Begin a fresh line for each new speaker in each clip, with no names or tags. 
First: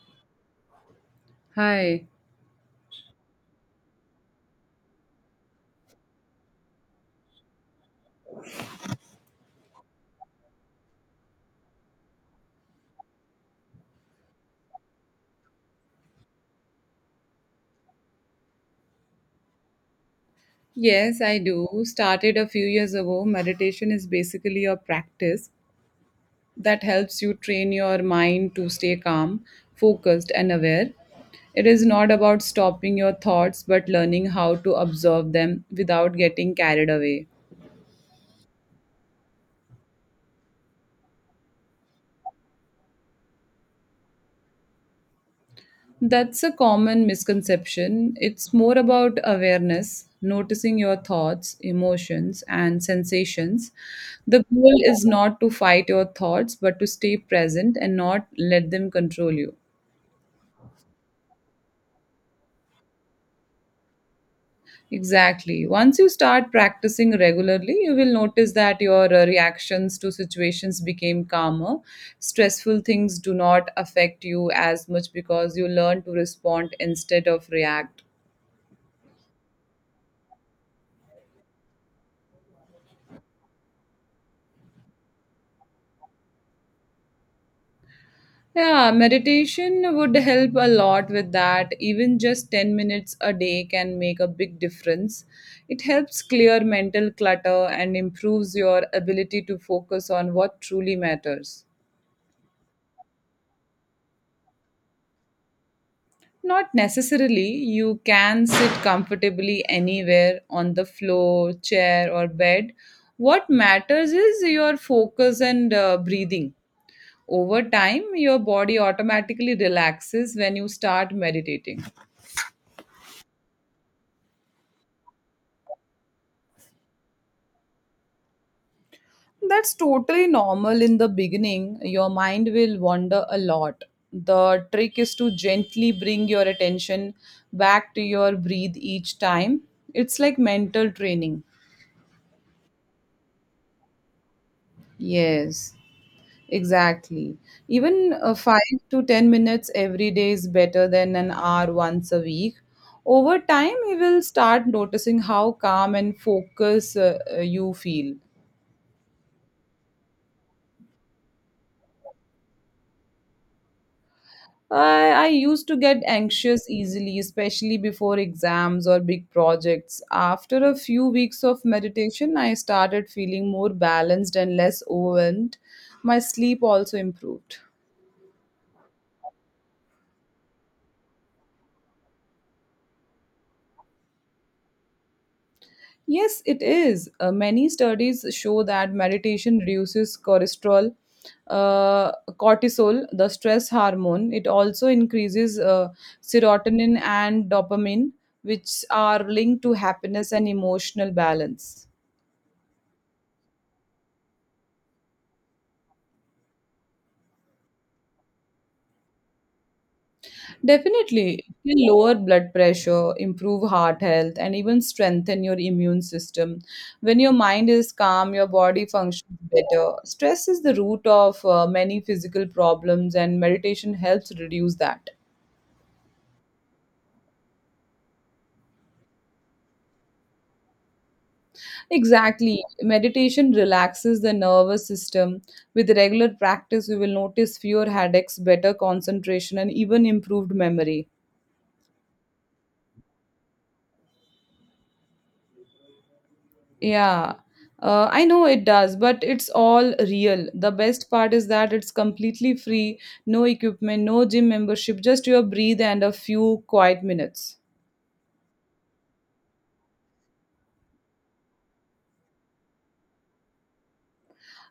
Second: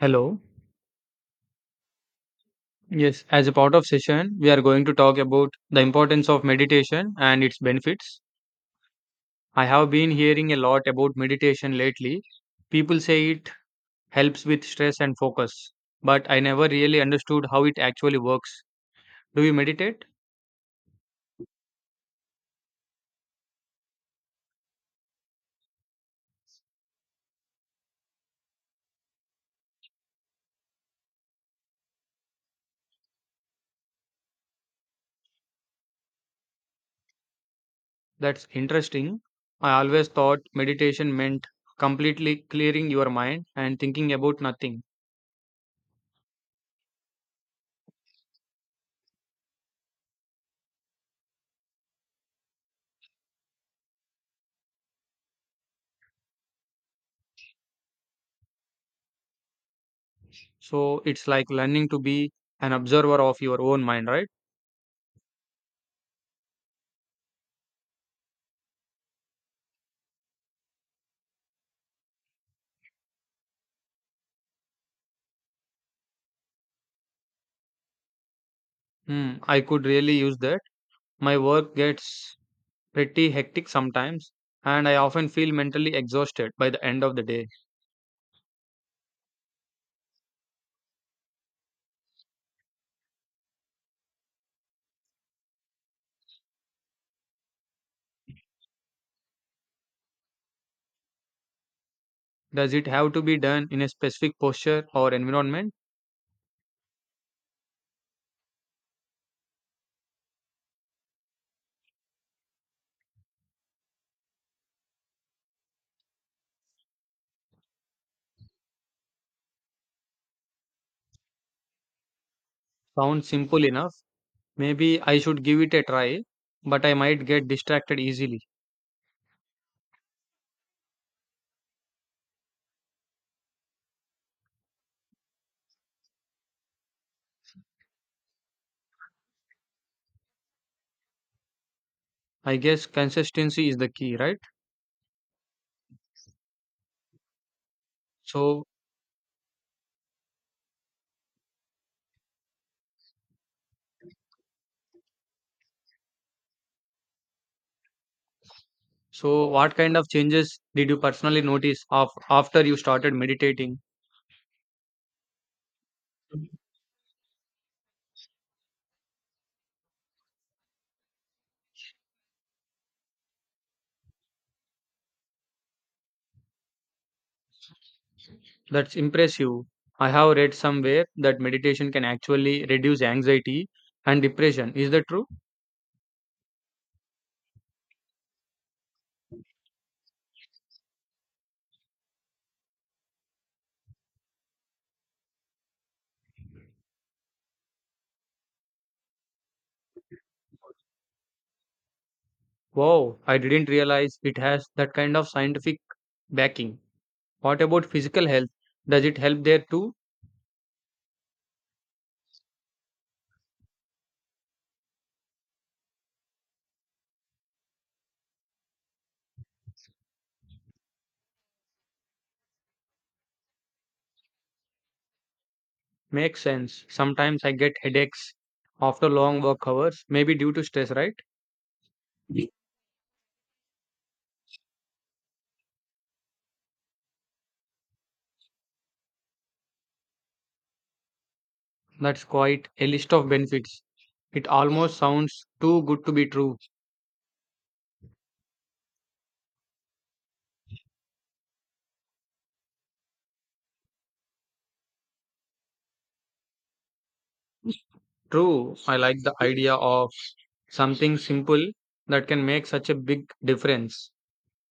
Hello.
Hi.
Yes, as a part of session, we are going to talk about the importance of meditation and its benefits. I have been hearing a lot about meditation lately. People say it helps with stress and focus, but I never really understood how it actually works. Do you meditate?
Yes, I do. Started a few years ago. Meditation is basically a practice that helps you train your mind to stay calm, focused, and aware. It is not about stopping your thoughts, but learning how to observe them without getting carried away.
That's interesting. I always thought meditation meant completely clearing your mind and thinking about nothing.
That's a common misconception. It's more about awareness, noticing your thoughts, emotions, and sensations. The goal is not to fight your thoughts, but to stay present and not let them control you.
So it's like learning to be an observer of your own mind, right?
Exactly. Once you start practicing regularly, you will notice that your reactions to situations became calmer. Stressful things do not affect you as much because you learn to respond instead of react.
Hmm, I could really use that. My work gets pretty hectic sometimes, and I often feel mentally exhausted by the end of the day.
Yeah, meditation would help a lot with that. Even just 10 minutes a day can make a big difference. It helps clear mental clutter and improves your ability to focus on what truly matters.
Does it have to be done in a specific posture or environment?
Not necessarily, you can sit comfortably anywhere on the floor, chair, or bed. What matters is your focus and breathing. Over time, your body automatically relaxes when you start meditating.
Sounds simple enough. Maybe I should give it a try, but I might get distracted easily.
That's totally normal in the beginning. Your mind will wander a lot. The trick is to gently bring your attention back to your breathe each time. It's like mental training.
I guess consistency is the key, right?
Yes, exactly. Even
So,
5 to 10 minutes every day is better than an hour once a week. Over time, you will start noticing how calm and focus you feel.
so what kind of changes did you personally notice of, after you started meditating?
I used to get anxious easily, especially before exams or big projects. After a few weeks of meditation, I started feeling more balanced and less overwhelmed. My sleep also improved.
That's impressive. I have read somewhere that meditation can actually reduce anxiety and depression. Is that true?
Yes, it is. Many studies show that meditation reduces uh, cortisol, the stress hormone. It also increases serotonin and dopamine, which are linked to happiness and emotional balance.
Wow, I didn't realize it has that kind of scientific backing. What about physical health? Does it help there too?
Definitely, it can lower blood pressure, improve heart health, and even strengthen your immune system. When your mind is calm, your body functions better. Stress is the root of many physical problems, and meditation helps reduce that.
Makes sense. Sometimes I get headaches after long work hours, maybe due to stress, right? Ye-
Exactly, meditation relaxes the nervous system. With regular practice, we will notice fewer headaches, better concentration, and even improved memory.
That's quite a list of benefits. It almost sounds too good to be true.
Yeah, I know it does, but it's all real. The best part is that it's completely free, no equipment, no gym membership, just your breathe and a few quiet minutes.
True, I like the idea of something simple that can make such a big difference.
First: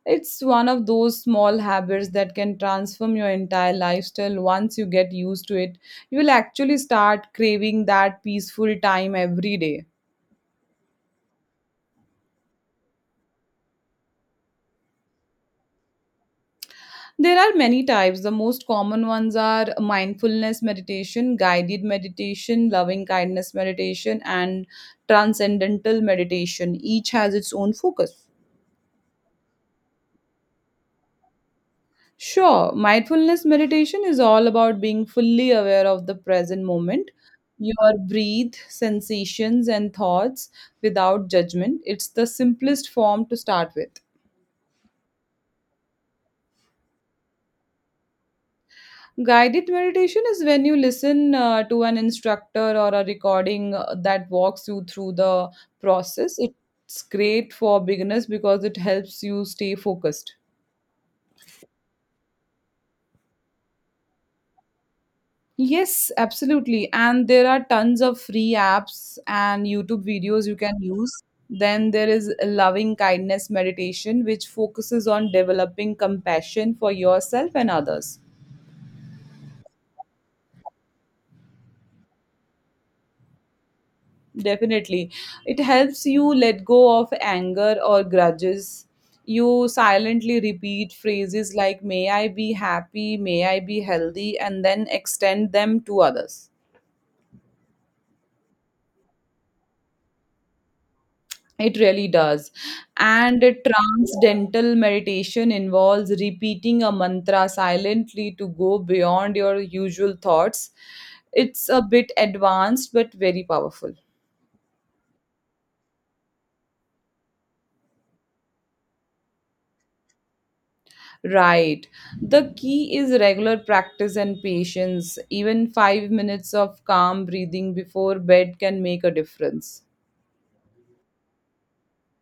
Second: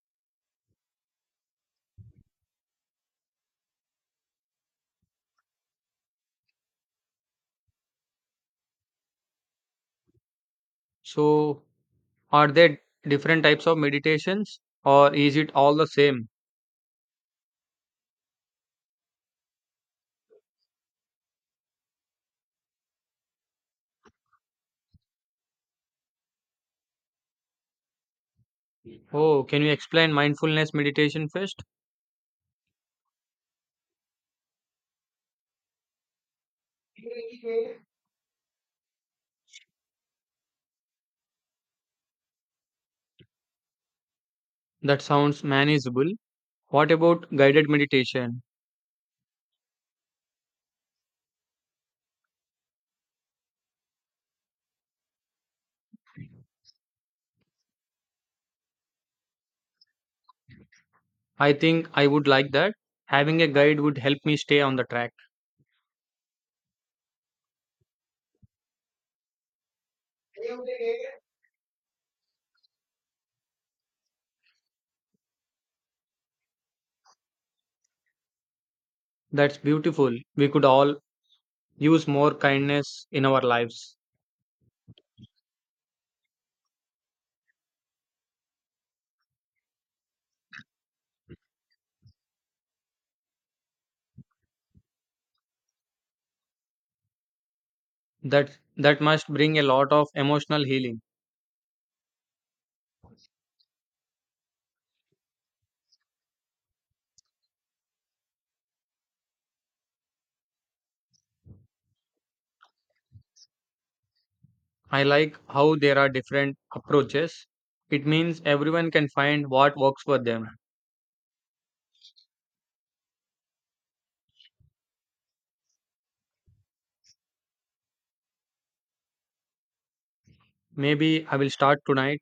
It's one of those small habits that can transform your entire lifestyle once you get used to it. You will actually start craving that peaceful time every day.
So, are there different types of meditations or is it all the same?
There are many types. The most common ones are mindfulness meditation, guided meditation, loving kindness meditation, and transcendental meditation. Each has its own focus.
Oh, can you explain mindfulness meditation first?
Sure, mindfulness meditation is all about being fully aware of the present moment, your breath, sensations, and thoughts without judgment. It's the simplest form to start with.
That sounds manageable. What about guided meditation?
Guided meditation is when you listen to an instructor or a recording that walks you through the process. It's great for beginners because it helps you stay focused.
I think I would like that. Having a guide would help me stay on the track.
Yes, absolutely. And there are tons of free apps and YouTube videos you can use. Then there is loving kindness meditation, which focuses on developing compassion for yourself and others.
That's beautiful. We could all use more kindness in our lives.
Definitely. It helps you let go of anger or grudges. You silently repeat phrases like, May I be happy, may I be healthy, and then extend them to others.
That that must bring a lot of emotional healing.
It really does. And a transcendental meditation involves repeating a mantra silently to go beyond your usual thoughts. It's a bit advanced but very powerful.
I like how there are different approaches. It means everyone can find what works for them.
Right. The key is regular practice and patience. Even 5 minutes of calm breathing before bed can make a difference.
Maybe I will start tonight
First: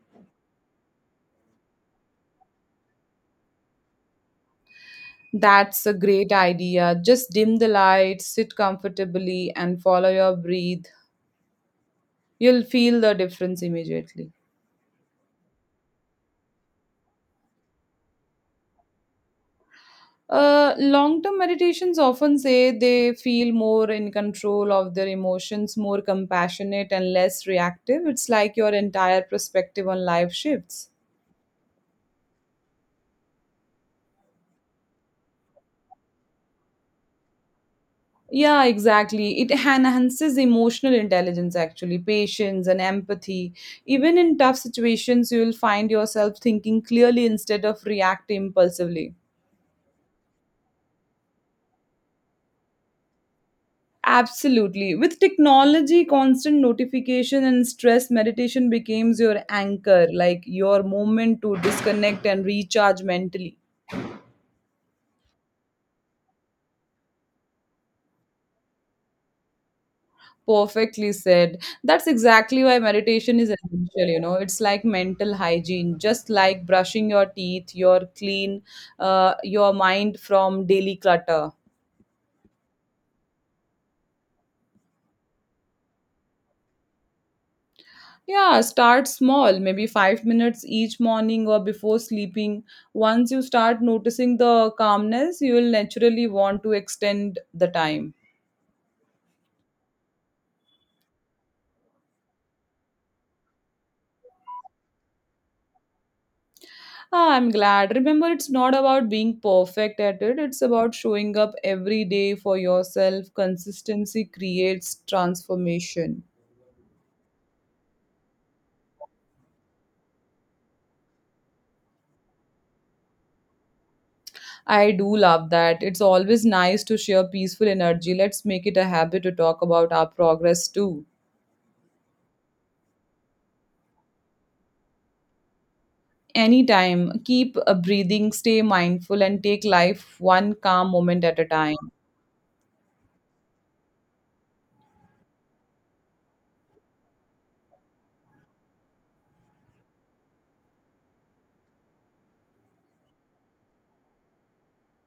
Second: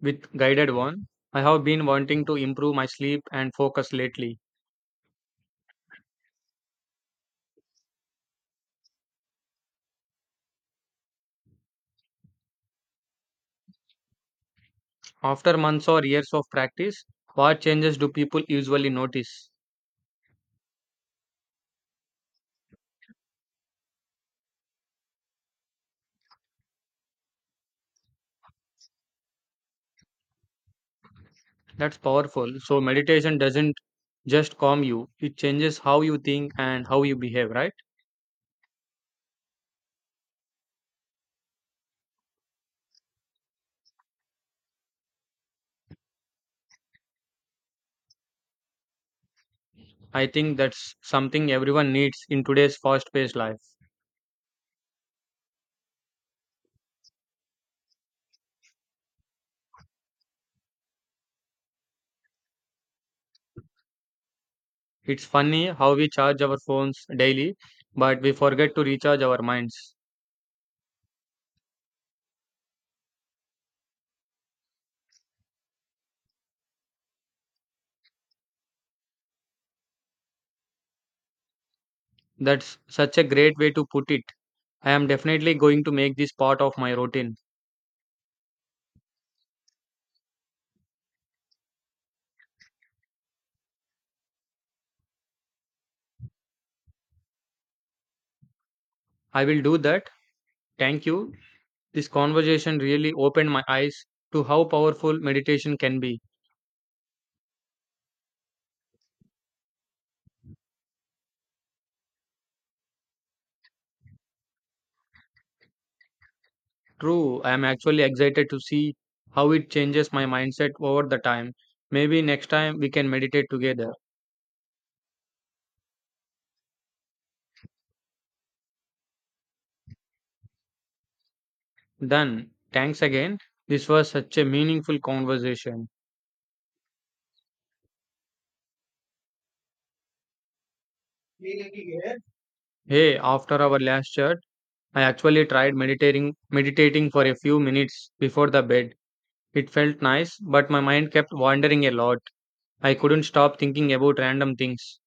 with guided one. I have been wanting to improve my sleep and focus lately.
That's a great idea. Just dim the lights, sit comfortably, and follow your breath. You'll feel the difference immediately.
After months or years of practice, what changes do people usually notice?
Long term meditations often say they feel more in control of their emotions, more compassionate, and less reactive. It's like your entire perspective on life shifts.
That's powerful. So, meditation doesn't just calm you, it changes how you think and how you behave, right?
Yeah, exactly. It enhances emotional intelligence, actually, patience and empathy. Even in tough situations, you'll find yourself thinking clearly instead of reacting impulsively.
I think that's something everyone needs in today's fast paced life.
Absolutely. With technology, constant notification and stress, meditation becomes your anchor, like your moment to disconnect and recharge mentally.
It's funny how we charge our phones daily, but we forget to recharge our minds.
Perfectly said. That's exactly why meditation is essential, you know. It's like mental hygiene, just like brushing your teeth, your mind from daily clutter.
That's such a great way to put it. I am definitely going to make this part of my routine.
Yeah, start small, maybe 5 minutes each morning or before sleeping. Once you start noticing the calmness, you will naturally want to extend the time.
I will do that. Thank you. This conversation really opened my eyes to how powerful meditation can be.
Ah, I'm glad. Remember, it's not about being perfect at it, it's about showing up every day for yourself. Consistency creates transformation.
True, I am actually excited to see how it changes my mindset over the time. Maybe next time we can meditate together.
I do love that. It's always nice to share peaceful energy. Let's make it a habit to talk about our progress too.
Then, thanks again. This was such a meaningful conversation.
Anytime, keep breathing, stay mindful, and take life one calm moment at a time.
Hey, after our last chat, I actually tried meditating for a few minutes before the bed. It felt nice, but my mind kept wandering a lot. I couldn't stop thinking about random things.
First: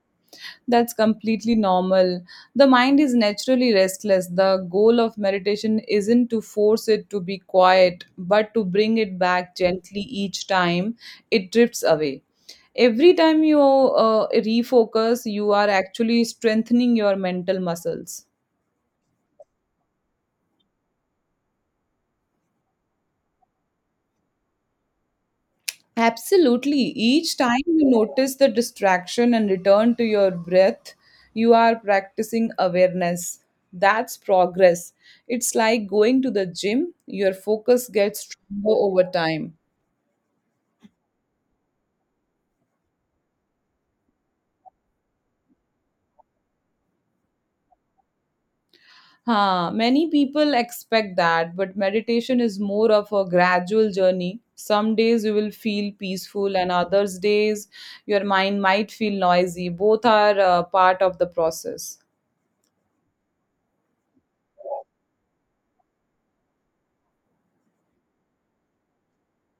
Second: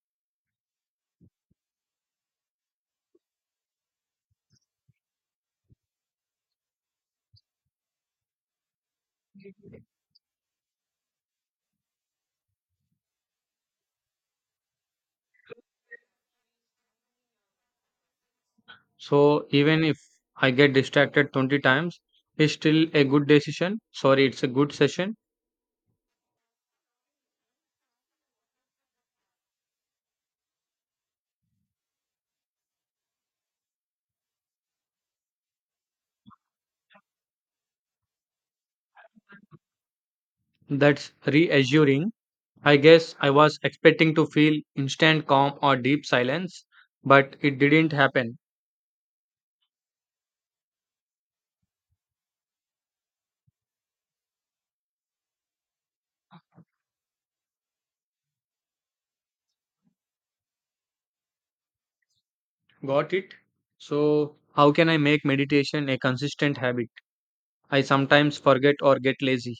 That's completely normal. The mind is naturally restless. The goal of meditation isn't to force it to be quiet, but to bring it back gently each time it drifts away. Every time you refocus, you are actually strengthening your mental muscles.
So even if I get distracted 20 times, it's still a good decision. Sorry, it's a good session.
Absolutely. Each time you notice the distraction and return to your breath, you are practicing awareness. That's progress. It's like going to the gym, your focus gets stronger over time.
That's reassuring. I guess I was expecting to feel instant calm or deep silence, but it didn't happen.
Huh, many people expect that, but meditation is more of a gradual journey. Some days you will feel peaceful, and others days your mind might feel noisy. Both are part of the process.
Got it? So, how can I make meditation a consistent habit? I sometimes forget or get lazy.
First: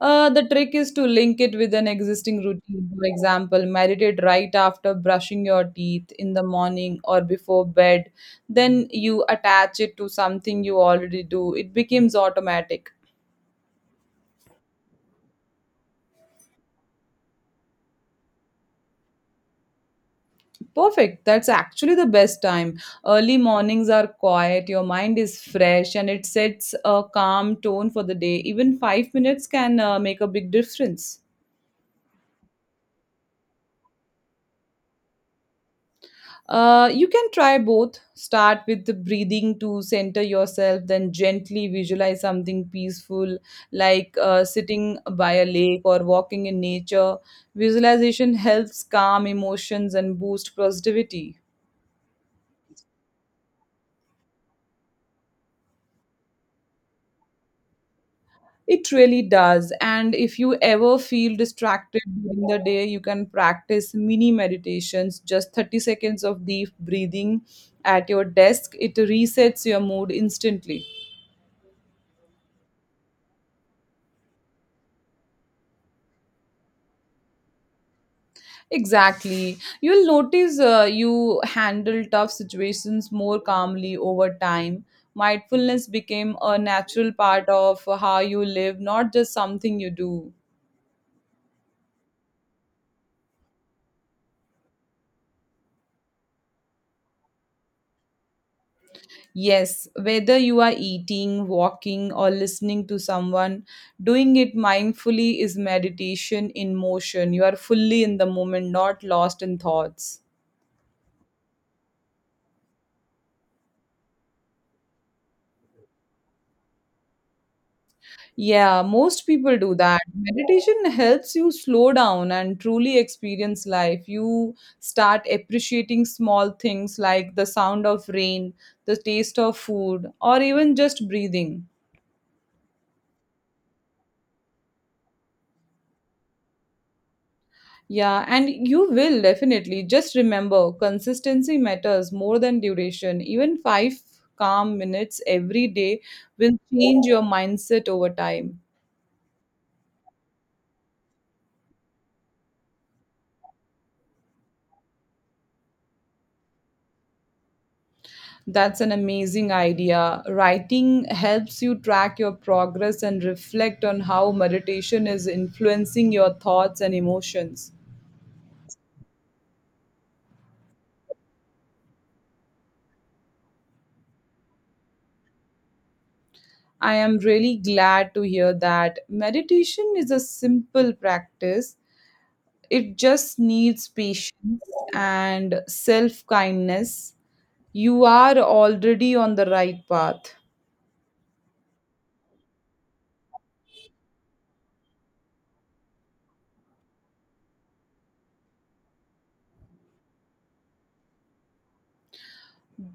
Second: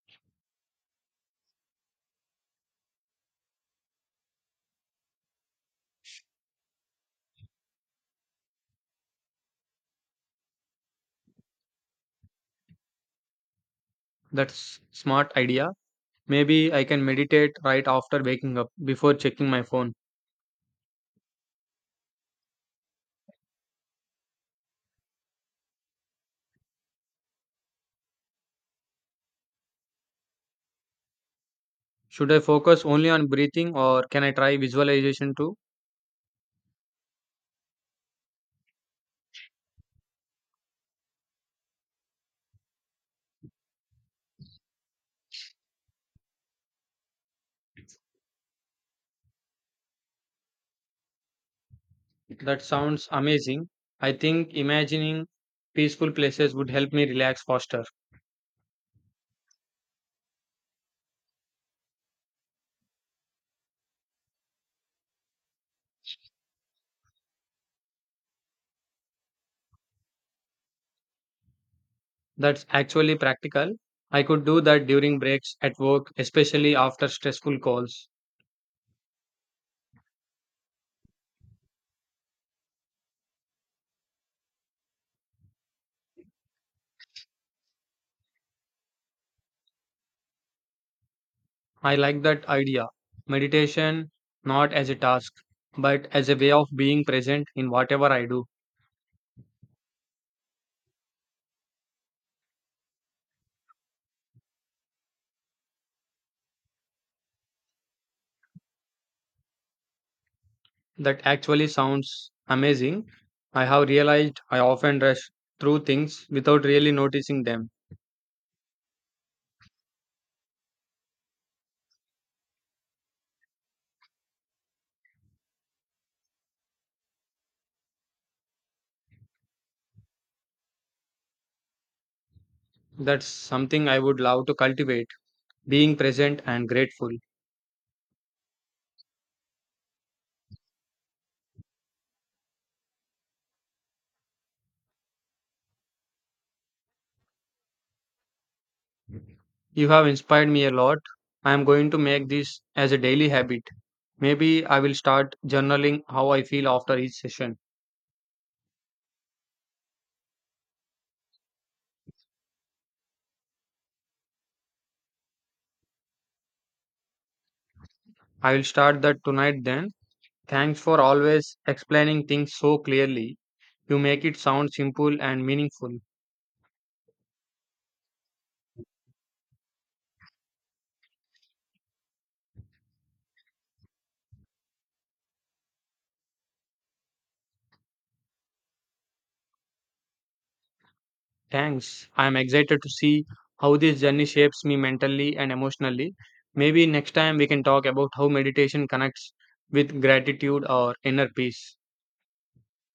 The trick is to link it with an existing routine. For example, meditate right after brushing your teeth in the morning or before bed. Then you attach it to something you already do. It becomes automatic.
That's smart idea. Maybe I can meditate right after waking up before checking my phone.
Perfect. That's actually the best time. Early mornings are quiet, your mind is fresh, and it sets a calm tone for the day. Even 5 minutes can make a big difference.
Should I focus only on breathing or can I try visualization too?
You can try both. Start with the breathing to center yourself, then gently visualize something peaceful like sitting by a lake or walking in nature. Visualization helps calm emotions and boost positivity.
That sounds amazing. I think imagining peaceful places would help me relax faster.
It really does. And if you ever feel distracted during the day, you can practice mini meditations, just 30 seconds of deep breathing at your desk. It resets your mood instantly.
That's actually practical. I could do that during breaks at work, especially after stressful calls.
Exactly. You'll notice you handle tough situations more calmly over time. Mindfulness became a natural part of how you live, not just something you do.
I like that idea. Meditation not as a task, but as a way of being present in whatever I do.
Yes, whether you are eating, walking, or listening to someone, doing it mindfully is meditation in motion. You are fully in the moment, not lost in thoughts.
That actually sounds amazing. I have realized I often rush through things without really noticing them.
Yeah, most people do that. Meditation helps you slow down and truly experience life. You start appreciating small things like the sound of rain, the taste of food, or even just breathing.
That's something I would love to cultivate, being present and grateful.
Yeah, and you will definitely. Just remember, consistency matters more than duration. Even 5 calm minutes every day will change your mindset over time.
You have inspired me a lot. I am going to make this as a daily habit. Maybe I will start journaling how I feel after each session.
That's an amazing idea. Writing helps you track your progress and reflect on how meditation is influencing your thoughts and emotions.
I will start that tonight then. Thanks for always explaining things so clearly. You make it sound simple and meaningful.
I am really glad to hear that. Meditation is a simple practice, it just needs patience and self kindness. You are already on the right path.
Thanks. I am excited to see how this journey shapes me mentally and emotionally. Maybe next time we can talk about how meditation connects with gratitude or inner peace.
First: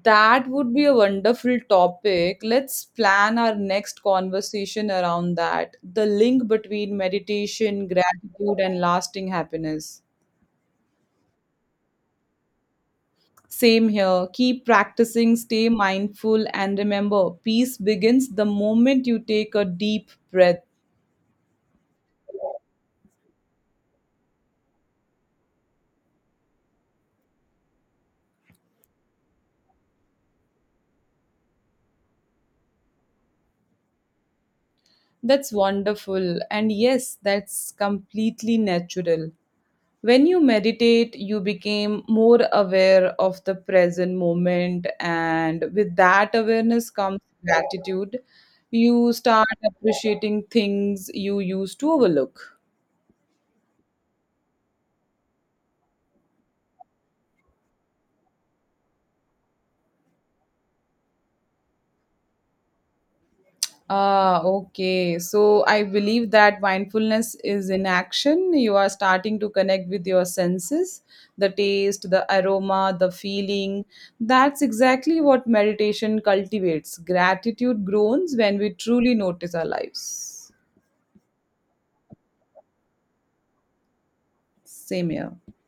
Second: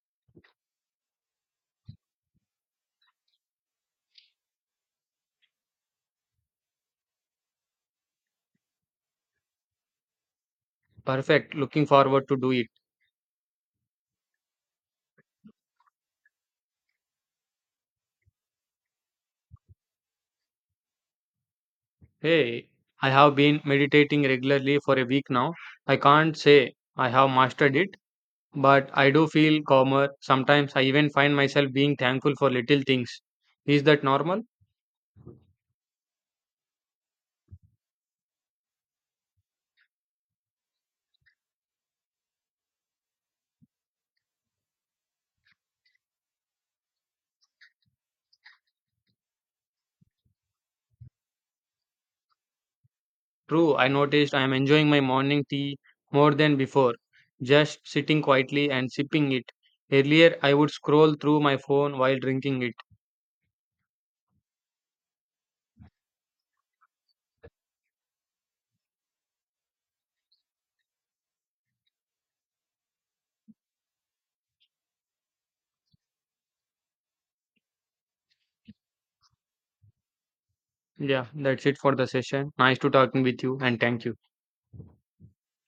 That would be a wonderful topic. Let's plan our next conversation around that. The link between meditation, gratitude, and lasting happiness.
Perfect. Looking forward to do it.
Same here. Keep practicing, stay mindful, and remember peace begins the moment you take a deep breath.
Hey, I have been meditating regularly for a week now. I can't say I have mastered it, but I do feel calmer. Sometimes I even find myself being thankful for little things. Is that normal?
That's wonderful. And yes, that's completely natural. When you meditate, you became more aware of the present moment, and with that awareness comes gratitude. You start appreciating things you used to overlook.
True, I noticed I am enjoying my morning tea more than before, just sitting quietly and sipping it. Earlier, I would scroll through my phone while drinking it.
Ah, okay. So I believe that mindfulness is in action. You are starting to connect with your senses, the taste, the aroma, the feeling. That's exactly what meditation cultivates. Gratitude grows when we truly notice our lives.
Yeah, that's it for the session. Nice to talking with you and thank you.
Same here.